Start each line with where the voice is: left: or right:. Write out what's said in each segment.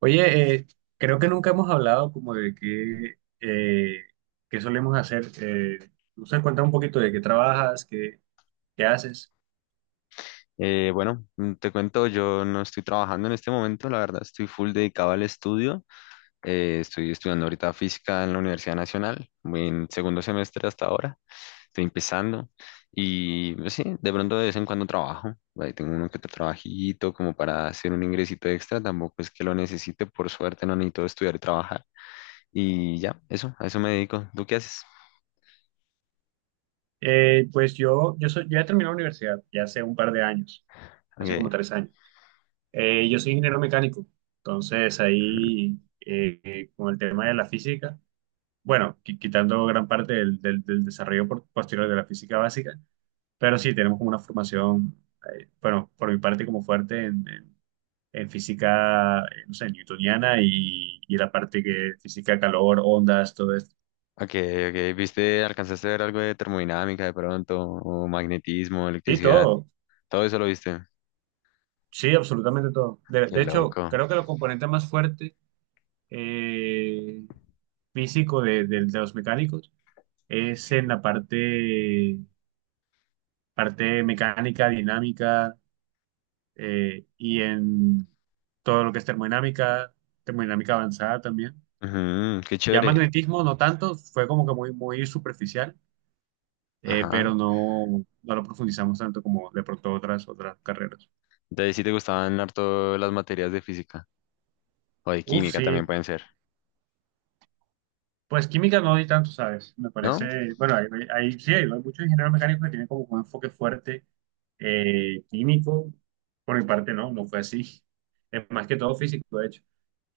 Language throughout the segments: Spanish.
right: Oye, creo que nunca hemos hablado como de qué, qué solemos hacer. No sé, cuéntame un poquito de qué trabajas, qué haces.
left: Bueno, Te cuento, yo no estoy trabajando en este momento, la verdad, estoy full dedicado al estudio. Estoy estudiando ahorita física en la Universidad Nacional, voy en segundo semestre hasta ahora, estoy empezando y pues, sí, de pronto de vez en cuando trabajo, ahí tengo uno que otro trabajito como para hacer un ingresito extra, tampoco es que lo necesite, por suerte no necesito estudiar y trabajar y ya, eso, a eso me dedico. ¿Tú qué haces?
right: Pues soy, yo ya terminé la universidad, ya hace un par de años, hace
left: Ok.
right: como tres años. Yo soy ingeniero mecánico, entonces ahí con el tema de la física, bueno, quitando gran parte del desarrollo posterior de la física básica, pero sí tenemos como una formación, bueno, por mi parte como fuerte en física, no sé, newtoniana y la parte que física, calor, ondas, todo esto.
left: Ok, ok. ¿Viste, alcanzaste a ver algo de termodinámica de pronto, o magnetismo,
right: Sí,
left: electricidad?
right: todo.
left: Todo eso lo viste.
right: Sí, absolutamente todo.
left: Qué
right: De hecho,
left: loco.
right: creo que el componente más fuerte eh, físico de los mecánicos es en la parte, parte mecánica, dinámica y en todo lo que es termodinámica, termodinámica avanzada también.
left: Ujú, qué
right: Ya
left: chévere.
right: magnetismo no tanto, fue como que muy, muy superficial,
left: Ajá.
right: pero no, no lo profundizamos tanto como de pronto otras, otras carreras.
left: Entonces sí te gustaban harto las materias de física o de
right: Uf,
left: química también
right: sí,
left: pueden ser,
right: pues química no di tanto, ¿sabes? Me
left: ¿no?
right: parece, bueno, sí, hay muchos ingenieros mecánicos que tienen como un enfoque fuerte, químico, por mi parte no, no fue así. Es más que todo físico, de hecho.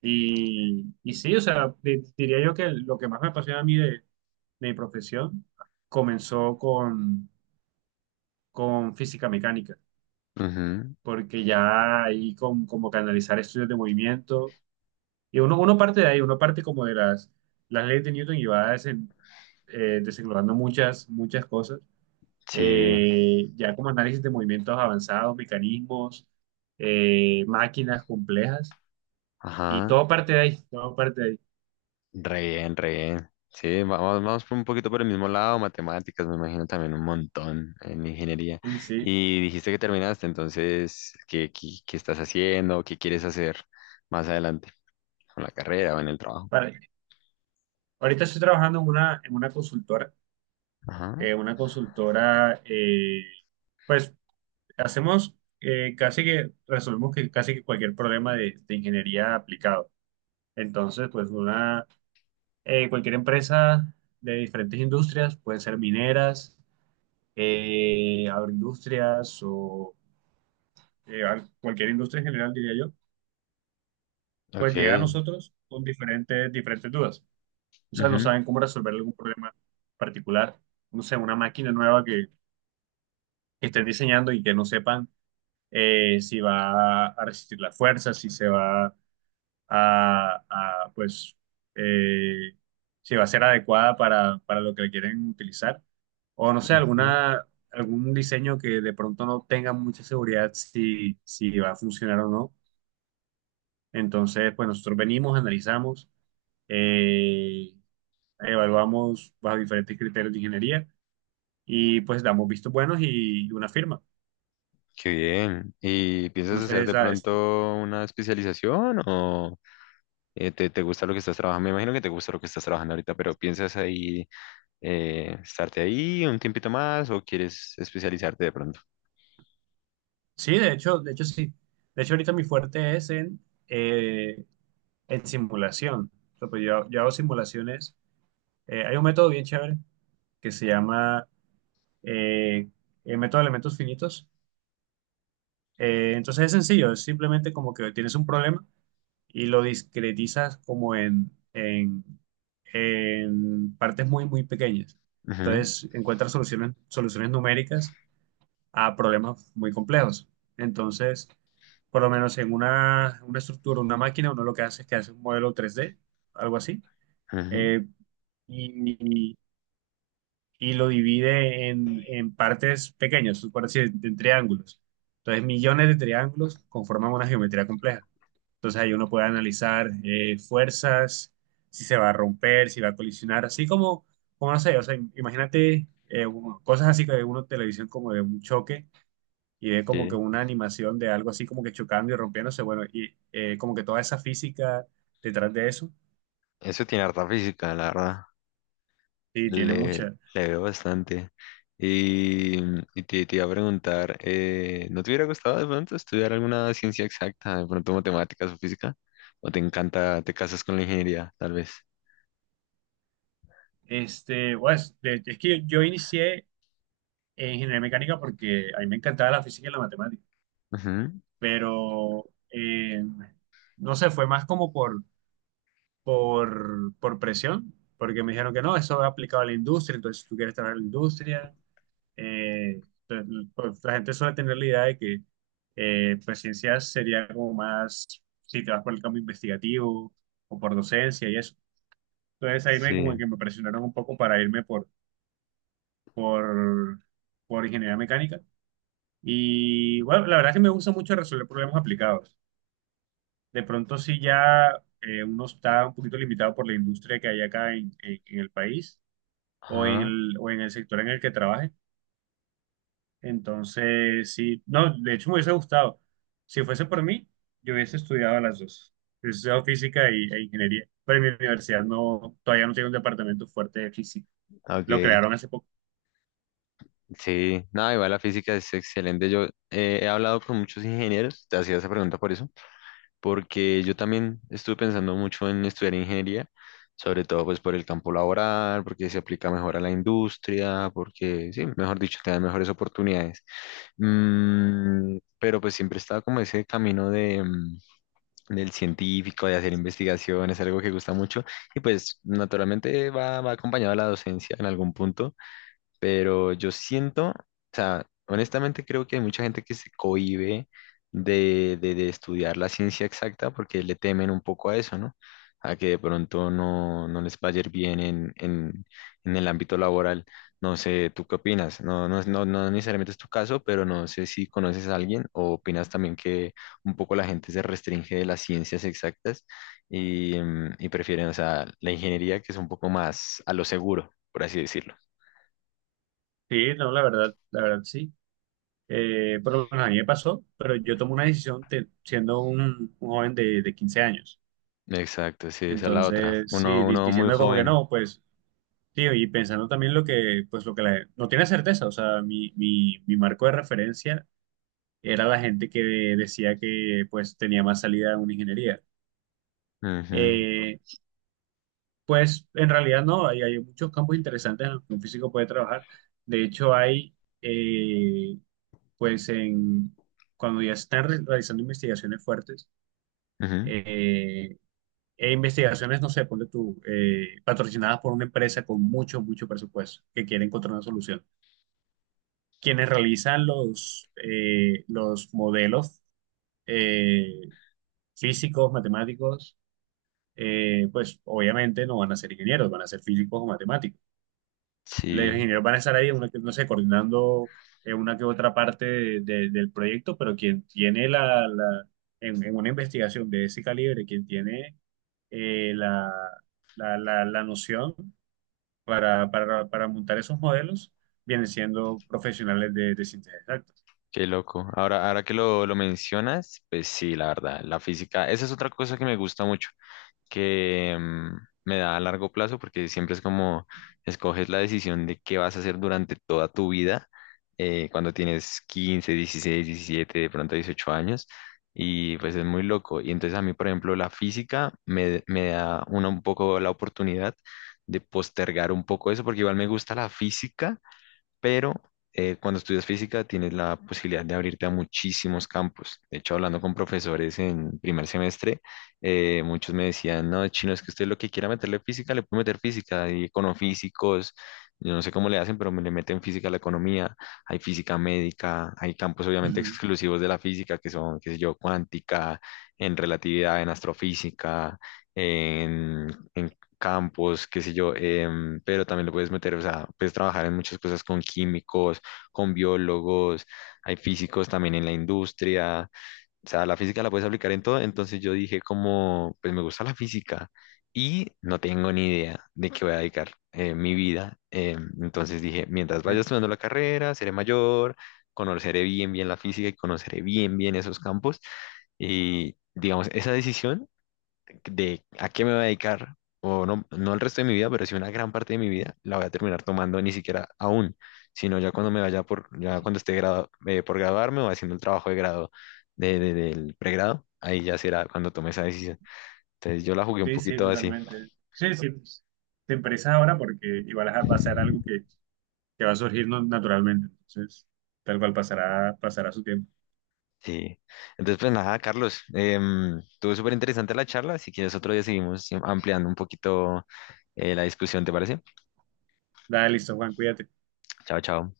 right: Y sí, o sea, diría yo que lo que más me apasiona a mí de mi profesión comenzó con física mecánica,
left: Ujú.
right: porque ya ahí con, como canalizar estudios de movimiento. Y uno, uno parte de ahí, uno parte como de las leyes de Newton y va desenglosando muchas, muchas cosas.
left: Sí.
right: Ya como análisis de movimientos avanzados, mecanismos, máquinas complejas. Y
left: Ajá.
right: todo parte de ahí, todo parte de ahí.
left: Re bien, re bien. Sí, vamos, vamos por un poquito por el mismo lado, matemáticas, me imagino también un montón en ingeniería.
right: Sí, sí.
left: Y dijiste que terminaste, entonces, ¿ qué estás haciendo? ¿Qué quieres hacer más adelante con la carrera o en el trabajo?
right: Para- Ahorita estoy trabajando en una consultora.
left: Ajá,
right: Eh, una consultora, pues hacemos, casi que, resolvemos que casi que cualquier problema de ingeniería aplicado. Entonces, pues una, cualquier empresa de diferentes industrias, pueden ser mineras, agroindustrias o cualquier industria en general, diría yo, pues llega a
left: ok.
right: nosotros con diferentes, diferentes dudas. O sea, no
left: Ujú,
right: saben cómo resolver algún problema particular, no sé, una máquina nueva que estén diseñando y que no sepan, si va a resistir la fuerza, si se va a, pues, eh, si va a ser adecuada para lo que le quieren utilizar. O no sé,
left: ujú.
right: alguna, algún diseño que de pronto no tenga mucha seguridad si, si va a funcionar o no. Entonces, pues nosotros venimos, analizamos, eh, evaluamos bajo diferentes criterios de ingeniería y pues damos vistos buenos y una firma.
left: Qué bien. ¿Y piensas
right: Entonces,
left: hacer de pronto una especialización o te gusta lo que estás trabajando? Me imagino que te gusta lo que estás trabajando ahorita, pero ¿piensas ahí estarte ahí un tiempito más o quieres especializarte de pronto?
right: sí, de hecho sí. De hecho, ahorita mi fuerte es eh, en simulación. O sea, pues yo hago simulaciones. Hay un método bien chévere que se llama, eh, el método de elementos finitos. Entonces es sencillo, es simplemente como que tienes un problema y lo discretizas como en partes muy, muy pequeñas.
left: Ujú,
right: Entonces encuentras soluciones, soluciones numéricas a problemas muy complejos. Entonces, por lo menos en una estructura, una máquina, uno lo que hace es que hace un modelo 3D, algo así.
left: ujú,
right: Eh, y, y lo divide en partes pequeñas, por así decir, en triángulos. Entonces, millones de triángulos conforman una geometría compleja. Entonces, ahí uno puede analizar fuerzas, si se va a romper, si va a colisionar, así como, como no sé, o sea, imagínate, cosas así que ve uno en televisión como de un choque y ve como que
left: sí.
right: una animación de algo así como que chocando y rompiéndose, bueno, y como que toda esa física detrás de eso,
left: Eso tiene harta física, la verdad.
right: sí, tiene
left: Le,
right: mucha.
left: le veo bastante. Y, y te iba a preguntar, ¿no te hubiera gustado de pronto estudiar alguna ciencia exacta, de pronto matemáticas o física? ¿O te encanta, te casas con la ingeniería, tal vez?
right: Este, pues, es que yo inicié en ingeniería mecánica porque a mí me encantaba la física y la matemática,
left: Ujú.
right: pero eh, no sé, fue más como por presión, porque me dijeron que no, eso es aplicado a la industria, entonces si tú quieres trabajar en la industria. Eh, pues, pues, la gente suele tener la idea de que pues ciencias sería como más si te vas por el campo investigativo o por docencia y eso. Entonces ahí me como
left: Sí.
right: que me presionaron un poco para irme por, por ingeniería mecánica. Y bueno, la verdad es que me gusta mucho resolver problemas aplicados. De pronto sí ya uno está un poquito limitado por la industria que hay acá en, en el país
left: Ajá.
right: o en el sector en el que trabaje. Entonces sí, no, de hecho me hubiese gustado. Si fuese por mí, yo hubiese estudiado las dos. Hubiese estudiado física y, e ingeniería. Pero en mi universidad no, todavía no tiene un departamento fuerte de física. Lo
left: Ok.
right: crearon hace poco.
left: Sí. No, igual la física es excelente. Yo he hablado con muchos ingenieros, te hacía esa pregunta por eso, porque yo también estuve pensando mucho en estudiar ingeniería, sobre todo pues por el campo laboral, porque se aplica mejor a la industria, porque sí, mejor dicho, te dan mejores oportunidades. Pero pues siempre estaba como ese camino de, del científico, de hacer investigaciones, algo que gusta mucho, y pues naturalmente va, va acompañado a la docencia en algún punto, pero yo siento, o sea, honestamente creo que hay mucha gente que se cohíbe de estudiar la ciencia exacta porque le temen un poco a eso, ¿no? A que de pronto no, no les vaya a ir bien en el ámbito laboral. No sé, ¿tú qué opinas? No, no, no, no necesariamente es tu caso, pero no sé si conoces a alguien o opinas también que un poco la gente se restringe de las ciencias exactas y, y prefieren, o sea, la ingeniería que es un poco más a lo seguro, por así decirlo.
right: Sí, no, la verdad sí. Por lo menos a mí me pasó, pero yo tomé una decisión siendo un joven de 15 años.
left: Exacto, sí, esa es la otra.
right: Entonces, sí,
left: Uno, uno muy
right: diciendo como que
left: joven.
right: no, pues, tío y pensando también lo que, pues, lo que no tiene certeza, o sea, mi marco de referencia era la gente que decía que, pues, tenía más salida en una ingeniería.
left: Ujú,
right: Eh, pues, en realidad no, hay muchos campos interesantes en los que un físico puede trabajar. De hecho, hay, eh, pues, en, cuando ya están realizando investigaciones fuertes,
left: ujú.
right: eh, e investigaciones, no sé, ponle tú, patrocinadas por una empresa con mucho, mucho presupuesto que quiere encontrar una solución. Quienes realizan los modelos, eh, físicos, matemáticos, pues obviamente no van a ser ingenieros, van a ser físicos o matemáticos. Los
left: Sí,
right: ingenieros van a estar ahí, una no sé, coordinando, una que otra parte del proyecto, pero quien tiene la, en una investigación de ese calibre, quien tiene la, la, la, la noción para montar esos modelos, vienen siendo profesionales de ciencias exactas.
left: qué loco. Ahora, ahora que lo mencionas, pues sí, la verdad, la física, esa es otra cosa que me gusta mucho. Que me da a largo plazo porque siempre es como escoges la decisión de qué vas a hacer durante toda tu vida, cuando tienes 15, 16, 17, de pronto 18 años, y pues es muy loco. Y entonces a mí, por ejemplo, la física me, me da una, un poco la oportunidad de postergar un poco eso porque igual me gusta la física, pero cuando estudias física tienes la posibilidad de abrirte a muchísimos campos. De hecho, hablando con profesores en primer semestre, muchos me decían, no, chino, es que usted lo que quiera meterle física, le puede meter física, hay econofísicos, yo no sé cómo le hacen, pero me le meten física a la economía, hay física médica, hay campos obviamente
right: Ujú.
left: exclusivos de la física, que son, qué sé yo, cuántica, en relatividad, en astrofísica. En, en campos, qué sé yo, pero también lo puedes meter, o sea, puedes trabajar en muchas cosas con químicos, con biólogos, hay físicos también en la industria, o sea, la física la puedes aplicar en todo, entonces yo dije como, pues me gusta la física y no tengo ni idea de qué voy a dedicar mi vida, entonces dije, mientras vaya estudiando la carrera, seré mayor, conoceré bien, bien la física y conoceré bien, bien esos campos, y digamos, esa decisión de a qué me voy a dedicar, o no, no el resto de mi vida, pero sí una gran parte de mi vida, la voy a terminar tomando ni siquiera aún, sino ya cuando me vaya por, ya cuando esté por graduarme o haciendo el trabajo de grado del pregrado, ahí ya será cuando tome esa decisión. Entonces yo la jugué un
right: Sí, sí,
left: poquito así,
right: totalmente. Sí, sí, pues, te empresas ahora porque igual va a ser algo que va a surgir naturalmente, entonces tal cual pasará, pasará su tiempo.
left: sí. Entonces pues nada, Carlos, estuvo súper interesante la charla, si quieres otro día seguimos ampliando un poquito la discusión, ¿te parece?
right: Dale, listo, Juan, cuídate.
left: Chao, chao.